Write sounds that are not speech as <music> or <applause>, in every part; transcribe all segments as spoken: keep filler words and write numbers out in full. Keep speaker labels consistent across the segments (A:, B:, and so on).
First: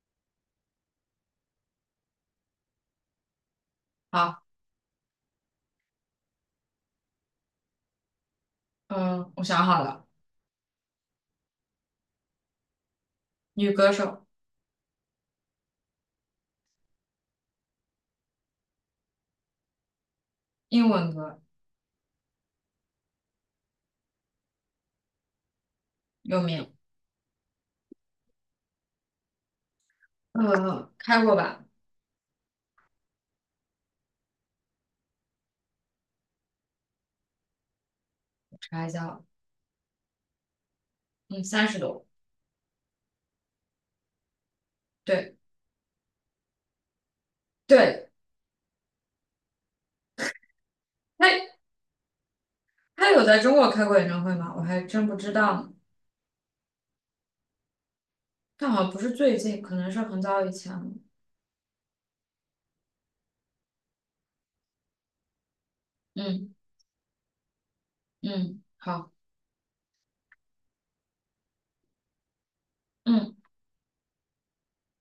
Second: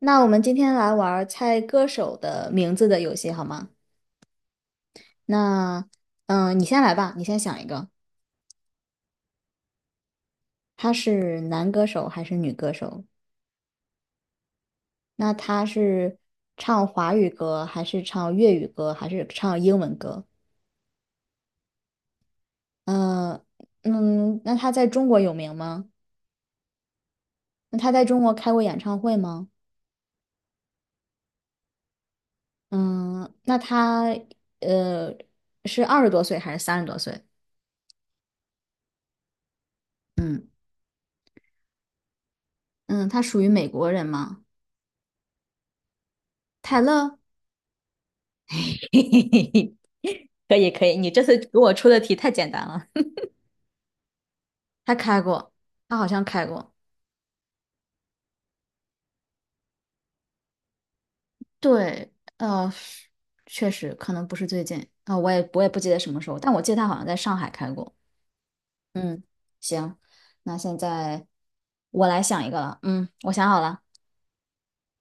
A: 那我们今天来玩儿猜歌手的名字的游戏好吗？
B: 好。
A: 那，嗯、你先来吧，你先想一个，
B: 嗯，我想好了。
A: 他是男歌手还是女歌手？
B: 女歌手。
A: 那他是唱华语歌还是唱粤语歌还是唱英文歌？
B: 英文歌。
A: 嗯、嗯，那他在中国有名吗？
B: 有名。
A: 那他在中国开过演唱会吗？
B: 呃，开过吧。
A: 嗯，那他呃是二十多岁还是三十多岁？
B: 查一下。嗯，三十多。
A: 嗯，他属于美国人吗？
B: 对
A: 泰勒。
B: 对，
A: <laughs> 嘿嘿嘿嘿，可以可以，你这次
B: 她
A: 给我出的题太简单了。
B: 她有在中国开过演唱会吗？我还
A: <laughs> 他
B: 真不
A: 开
B: 知
A: 过，
B: 道呢，
A: 他好像开过。
B: 但好像不是最近，可能是很早以前了。
A: 对，呃，确实可能不是最近啊、呃我也我也不记得什么时候，但
B: 嗯
A: 我记得他好像在上海开过。
B: 嗯，好。
A: 嗯，行，那现在我来想一个了。嗯，我
B: 嗯，
A: 想好了。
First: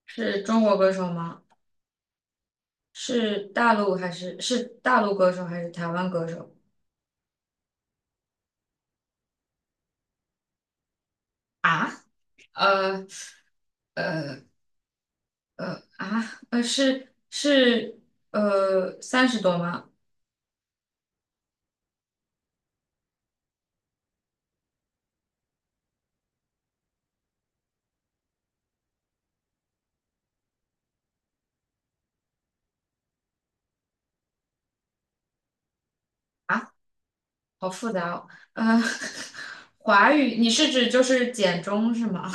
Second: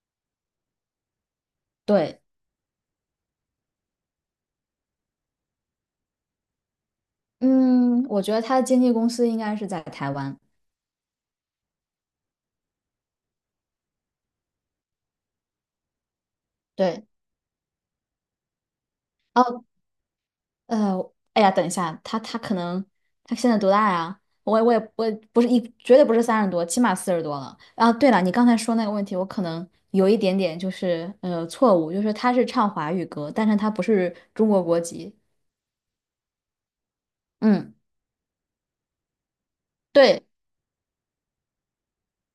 B: 是中国歌手吗？
A: 对，
B: 是大陆还是是大陆歌手还是台湾歌手
A: 嗯，我觉得他的经纪公司应该是在台湾。
B: 啊？呃呃呃啊呃
A: 对，
B: 是是呃三十多
A: 哦，
B: 吗？
A: 呃，哎呀，等一下，他他可能他现在多大呀？我也我也我也不是一，绝对不是三十多，起码四十多了。啊，对了，你刚才说那个问题，我可能有一点点就是呃错误，就是他是唱华语歌，但是他不是中国国籍。
B: 啊？好
A: 嗯，
B: 复杂哦。呃，<laughs> 华
A: 对，
B: 语，你是指就是简中是吗？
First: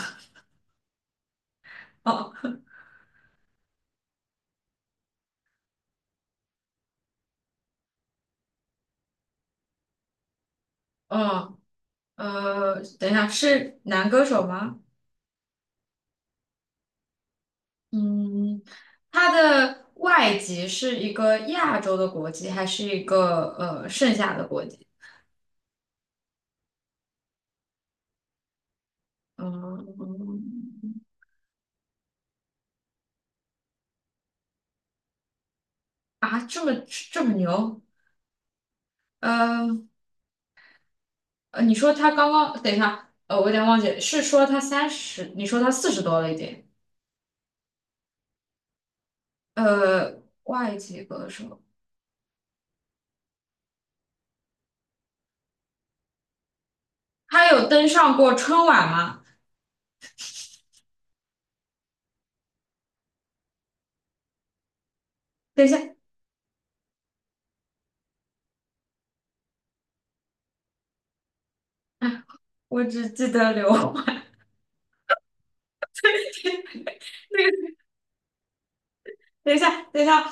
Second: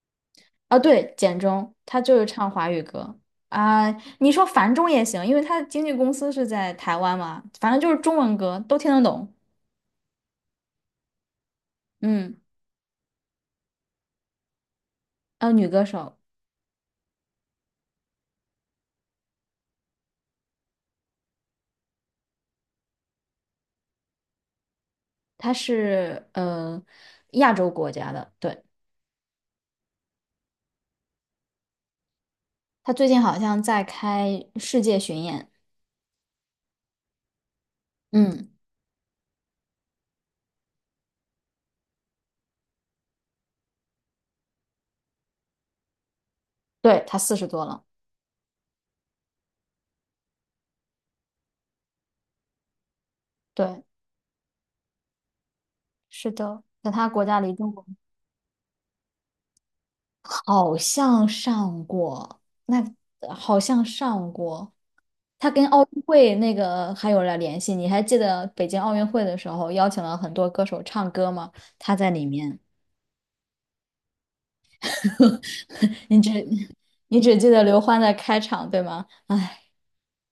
A: 啊对，简中他
B: <laughs>
A: 就是
B: 哦。
A: 唱华语歌啊。你说繁中也行，因为他的经纪公司是在台湾嘛，反正就是中文歌都听得懂。
B: 嗯。
A: 嗯，
B: 呃，等一下，是男歌手吗？
A: 呃，女歌手，
B: 嗯，他的外籍是一个亚洲的国籍，还是一个呃剩下的国籍？
A: 她是呃亚洲国家的，对。
B: 嗯，
A: 他最近好像在开世界巡演，
B: 这么这么牛？
A: 嗯，
B: 呃，呃你说他刚刚，等一下，呃，我有点忘记了，是说他三十，你说他四十多了一点？
A: 对，他四十多了，
B: 呃，外籍歌手，
A: 对，是的，在他国家
B: 他
A: 离
B: 有
A: 中国
B: 登上过春晚吗？
A: 好像上过，那好像上过，他
B: 等
A: 跟
B: 一下，
A: 奥运会那个还有了联系，你还记得北京奥运会的时候邀请了很多歌手唱歌吗？他在里面，
B: 我只记得刘欢。
A: <laughs> 你只你只记得刘欢的开场，对吗？
B: 等一
A: 哎，
B: 下，等一下，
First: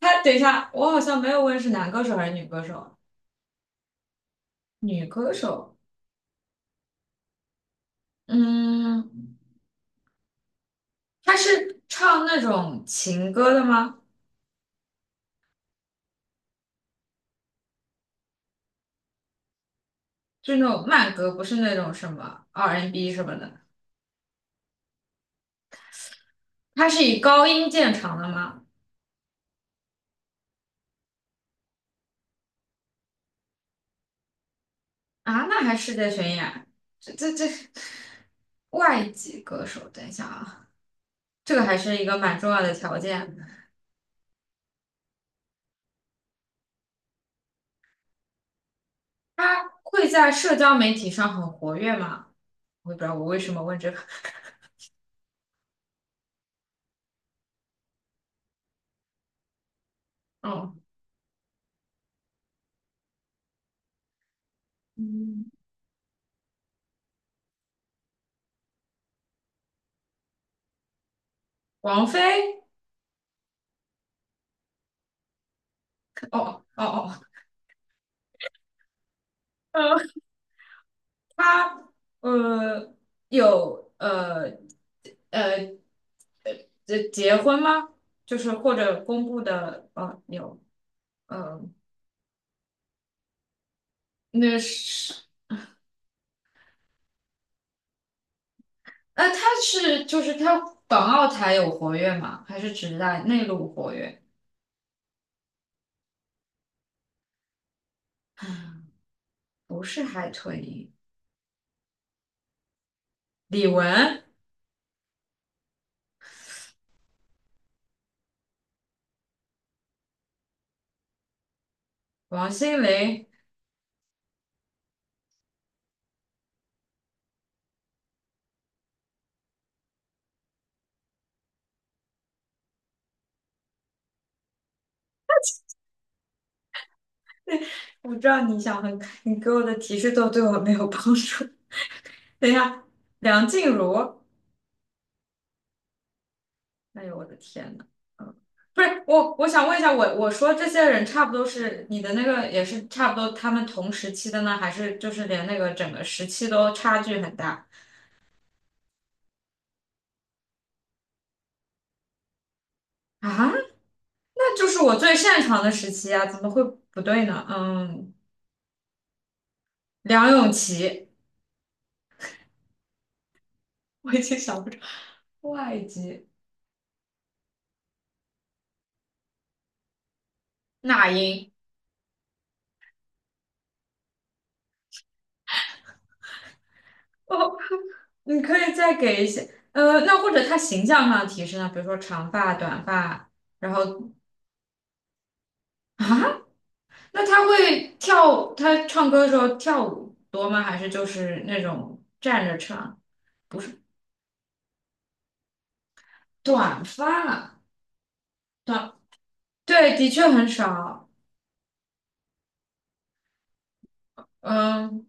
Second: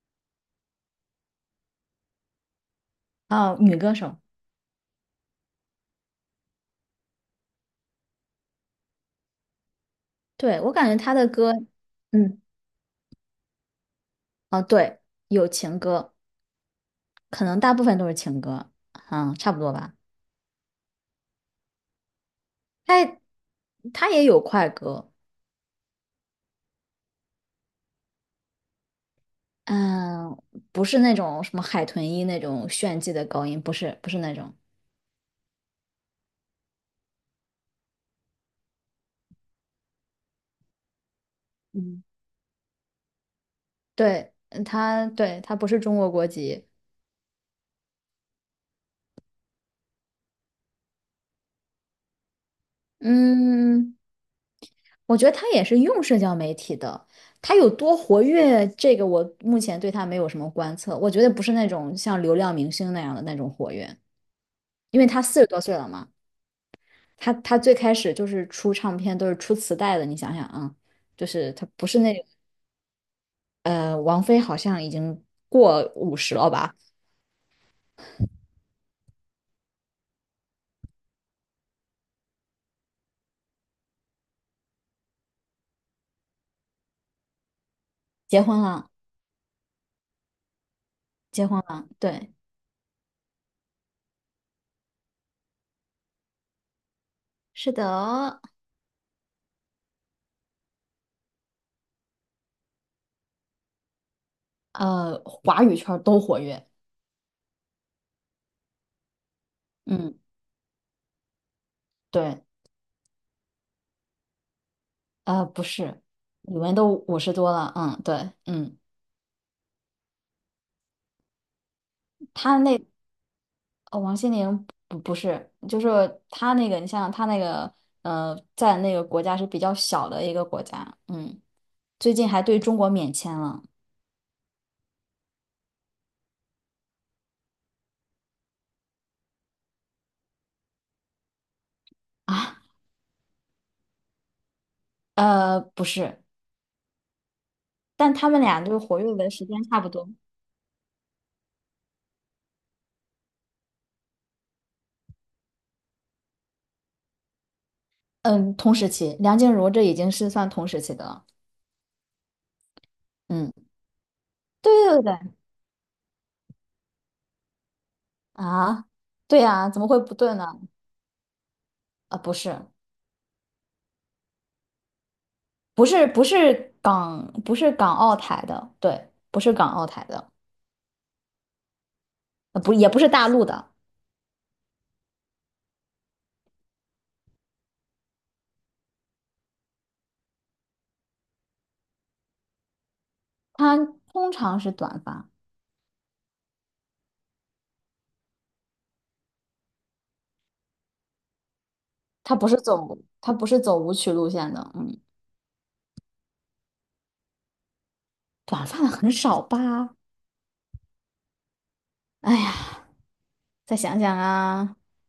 B: 他等一下，我好像没有问是男歌手还是女歌手。
A: 哦，女歌手，
B: 女歌手。嗯，
A: 对，我感觉他的
B: 他
A: 歌，
B: 是唱那
A: 嗯，
B: 种情歌的吗？
A: 哦，对，有情歌。可能大部分都是情歌，嗯，差不多吧。
B: 就是那种慢歌，不是那种什么 R and B N
A: 他
B: 什么的。
A: 他也有快歌，
B: 他是以高音见长的吗？
A: 嗯，不是那种什么海豚音那种炫技的高音，不是不是那种。
B: 啊，那还是界巡演。这这这，外籍歌手，等一下啊，这个还是
A: 嗯，
B: 一个蛮重要的条件。
A: 对，嗯他，对，他不是中国国籍。
B: 他会在社交媒体上很活跃吗？我也不知道我为什么问这
A: 嗯，
B: 个。<laughs>
A: 我觉得他也是用社交媒体的，他有多活跃，这个我目前对他没有什么
B: 哦。
A: 观测。我觉得不是那种像流量明星那样的那种活跃，因为他四十
B: 嗯。
A: 多岁了嘛。他他最开始就是出唱片都是出磁带的，你想想啊，就是他不是
B: 王
A: 那
B: 菲。
A: 呃，王菲好像已经过五十了
B: 哦
A: 吧，
B: 哦哦，呃，她呃有呃呃结结婚吗？就
A: 结
B: 是
A: 婚
B: 或
A: 了，
B: 者公布的呃有
A: 结婚
B: 呃
A: 了，对，
B: 那是
A: 是的，
B: 呃她是就是她港澳台有活跃吗？还是只在内陆活跃？
A: 呃，华语圈都活跃，
B: 不是
A: 嗯，
B: 海豚音。
A: 对，
B: 李玟、
A: 呃，不是，李玟都五十多了，嗯，对，嗯，
B: 王
A: 他
B: 心
A: 那
B: 凌。
A: 哦王心凌不不是，就是他那个，你想想他那个，呃，在那个国家是比较小的一个国家，嗯，最近还对中国免签了。
B: 我知道你想很，你给我的提示都对我没有帮助。
A: <laughs>
B: <laughs> 等一
A: 啊。
B: 下，梁静茹，
A: 呃，不是，
B: 哎呦，我的天呐。
A: 但他
B: 嗯，
A: 们俩就是
B: 不是，
A: 活跃的
B: 我，
A: 时
B: 我
A: 间
B: 想问
A: 差
B: 一
A: 不
B: 下，
A: 多。
B: 我我说这些人差不多，是你的那个也是差不多，他们同时期的呢，还是就是连那个整个时期都差距很大？
A: 嗯，同时期，梁静茹这已经是算同时期的了。
B: 啊？
A: 嗯，
B: 那就
A: 对
B: 是我
A: 对对
B: 最
A: 对
B: 擅长的时期啊，怎么会不对呢？嗯。
A: 啊，对呀、怎么会不
B: 梁
A: 对呢？
B: 咏琪。
A: 啊，不是，
B: 我已经想不出。外
A: 不是，不
B: 籍。
A: 是港，不是港澳台的，对，不是港澳台的，
B: 那英。
A: 呃不，也不是大陆的，
B: 哦，你可以再给一些呃，那或者他形象上的提示呢，比如说长发、短发，然
A: 他
B: 后
A: 通常是短发，
B: 啊，那他会跳，他唱歌的时候跳舞多吗？还是就是那种
A: 他
B: 站
A: 不
B: 着
A: 是
B: 唱？
A: 走，他不
B: 不
A: 是走
B: 是
A: 舞曲路线的，嗯，
B: 短发。
A: 短发的
B: 短，
A: 很少吧？
B: 对，的确很少。
A: 哎呀，再想想啊，
B: 嗯，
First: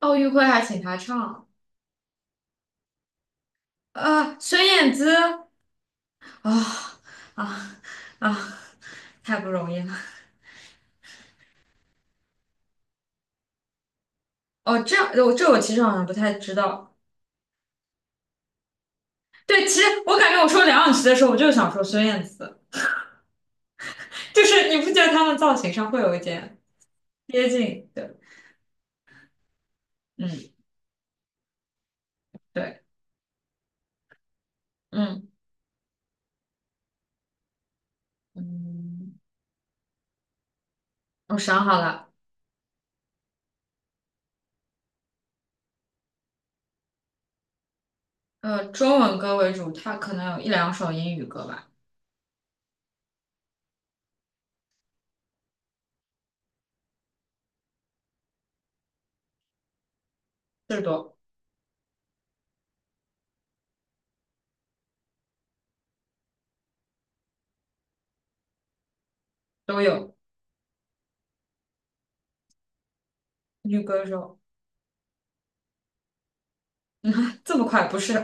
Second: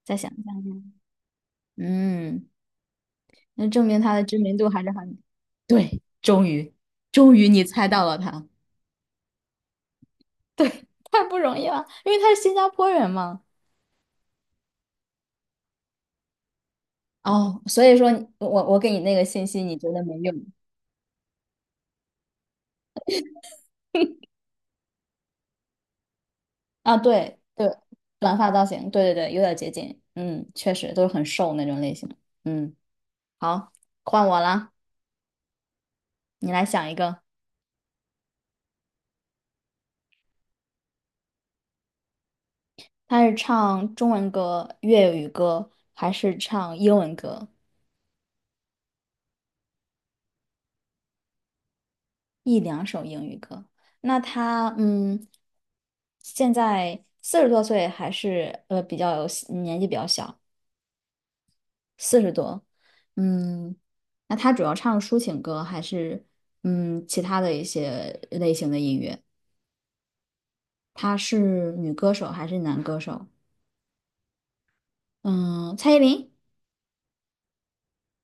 B: 奥
A: 再
B: 运
A: 想
B: 会还请
A: 想，
B: 他唱。
A: 嗯。那证明他的
B: 呃，
A: 知名
B: 孙
A: 度还是
B: 燕
A: 很……
B: 姿。
A: 对，终
B: 啊
A: 于，终于你
B: 啊
A: 猜到了他，
B: 啊，太不容易了。
A: 太不容易了，因为他是新加坡人嘛。
B: 哦，这样，我这我其实好像不太知道。
A: 哦，所以说你我我给你那个信息，
B: 对，
A: 你
B: 其实
A: 觉得没
B: 我感
A: 用
B: 觉我说梁咏琪的时候，我就想说孙燕姿，就是你不觉得他们造型上会有一点
A: 啊？对
B: 接
A: 对，
B: 近？对。
A: 短发造型，对对对，有点接近，嗯，
B: 嗯。
A: 确实都是很瘦那种类型。嗯，
B: 对。
A: 好，换我啦，
B: 嗯
A: 你来想一个，
B: 嗯。我想好了。
A: 他是唱中文歌、粤语歌还是唱英文歌？
B: 呃，中文歌为主，它可能有一两首英语歌吧。
A: 一两首英语歌。那他嗯，现在四十多岁，还是呃比较有年纪比较小，
B: 四十多。
A: 四十多。嗯，那他主要唱抒情歌还是嗯其他的一些类型的音乐？
B: 都有。
A: 他是女歌手还是男歌手？
B: 女歌手。
A: 嗯，蔡依林
B: 这么快？不是，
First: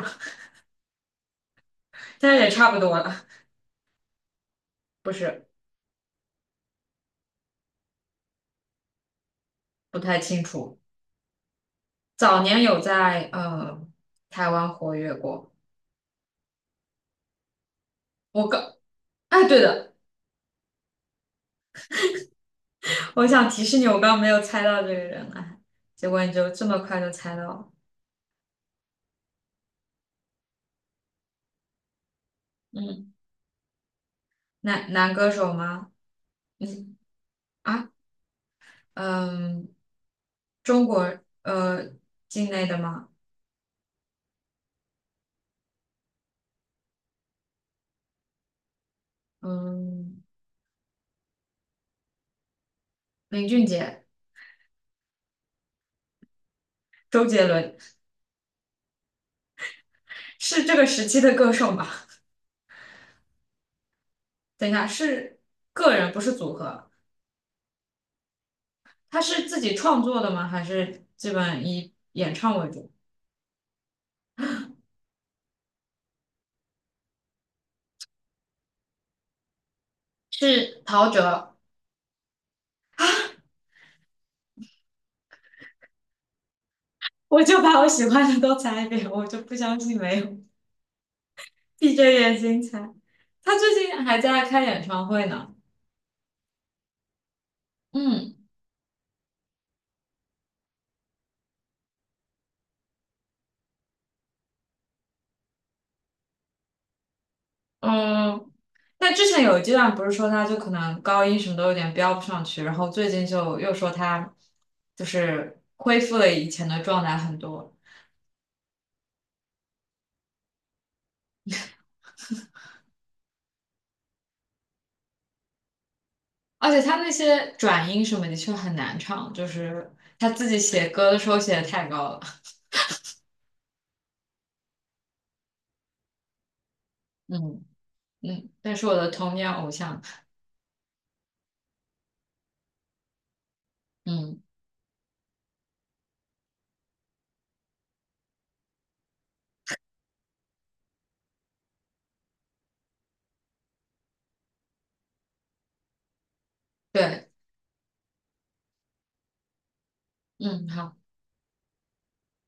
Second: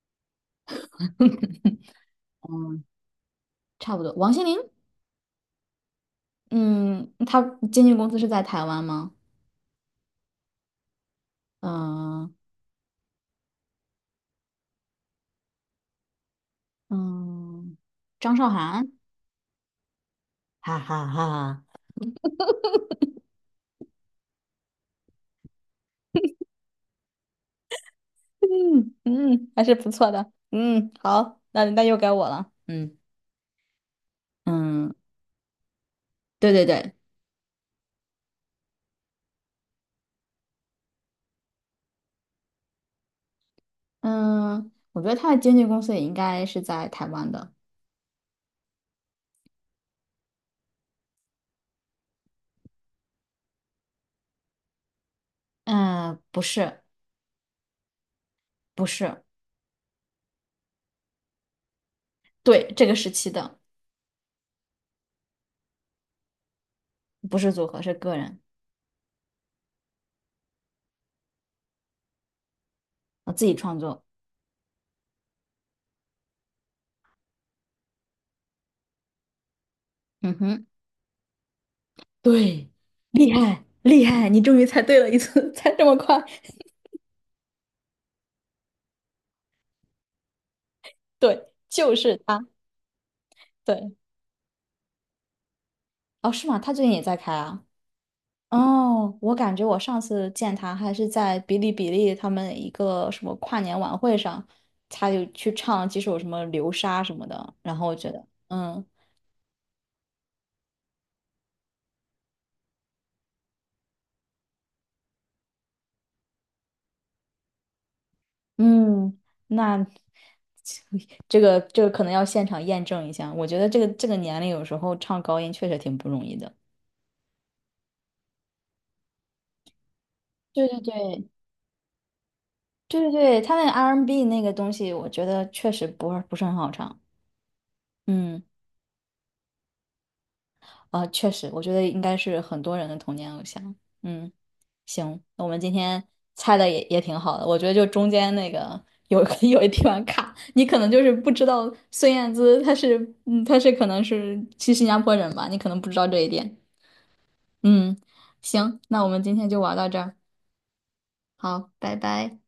A: <laughs>，
B: 但是也差不
A: 嗯，
B: 多了。
A: 差不多。王心凌，
B: 不是。
A: 嗯，他经纪公司是在台湾吗？
B: 不太清楚。
A: 嗯
B: 早年有在呃台湾活跃过。
A: 嗯，张
B: 我
A: 韶
B: 刚，
A: 涵。
B: 哎，对的，
A: 哈哈哈
B: 我想提示你，我刚没有猜到这个人哎，结果你就这么快就猜到了。
A: 嗯嗯，还是不错的。嗯，好，那那又该我了。嗯
B: 嗯，男
A: 嗯，
B: 男歌手吗？
A: 对对对，
B: 嗯啊，嗯，中国呃境内的吗？
A: 嗯，我觉得他的经纪公司也应该是在台湾的。
B: 嗯，林俊杰。
A: 嗯，不是
B: 周杰伦。
A: 不是，
B: 是这个时期的歌手吗？
A: 对，这个时期的
B: 等一下，是个人不是组合，
A: 不是组合，是个人，
B: 他是自己创作的吗？还是基本以演唱为主？
A: 我自己创作。嗯哼，
B: 是陶喆。
A: 对，厉害厉害，你终于猜对了一次，<laughs> 猜这么快。
B: 我就把我喜欢的都猜一遍，我就不相信没有。
A: 对，
B: 闭
A: 就
B: 着
A: 是
B: 眼
A: 他。
B: 睛猜。他最
A: 对，
B: 近还在开演唱会呢。
A: 哦，是吗？他最近也在开啊。
B: 嗯
A: 哦，我感觉我上次见他还是在哔哩哔哩他们一个什么跨年晚会上，他就去唱几首什么《流沙》什么的，然后我觉得，
B: 嗯。
A: 嗯
B: 那之前有一阶段不是说他就可能高音什么都有点飙不上去，然后最近就又说他就是恢复了以前的状态很多。
A: 嗯，那 <laughs> 这个这个可能要现场验证一下。我觉得这个这个年龄有时候唱高音确实挺不容易的。
B: 而且他那些转音什么的确很难唱，就是他自己
A: 对对
B: 写歌的时
A: 对
B: 候写的太高了。
A: 对对对，他那个 R&B 那个东西，我觉得确实不是不是很好唱。
B: 嗯
A: 嗯。
B: 嗯，但是我的童年偶像。
A: 啊，确实，我觉得应该是很多人的童年偶像。嗯，
B: 嗯，
A: 行，那我们今天猜的也也挺好的，我觉得就中间那个有 <laughs> 有一地方卡，你可能就是不知道孙燕姿她是，嗯，她是可能是去新加坡人吧，你可能不知道这一点。
B: 对。
A: 嗯，行，那我们今天就玩到这儿，
B: 嗯，好。
A: 好，拜拜。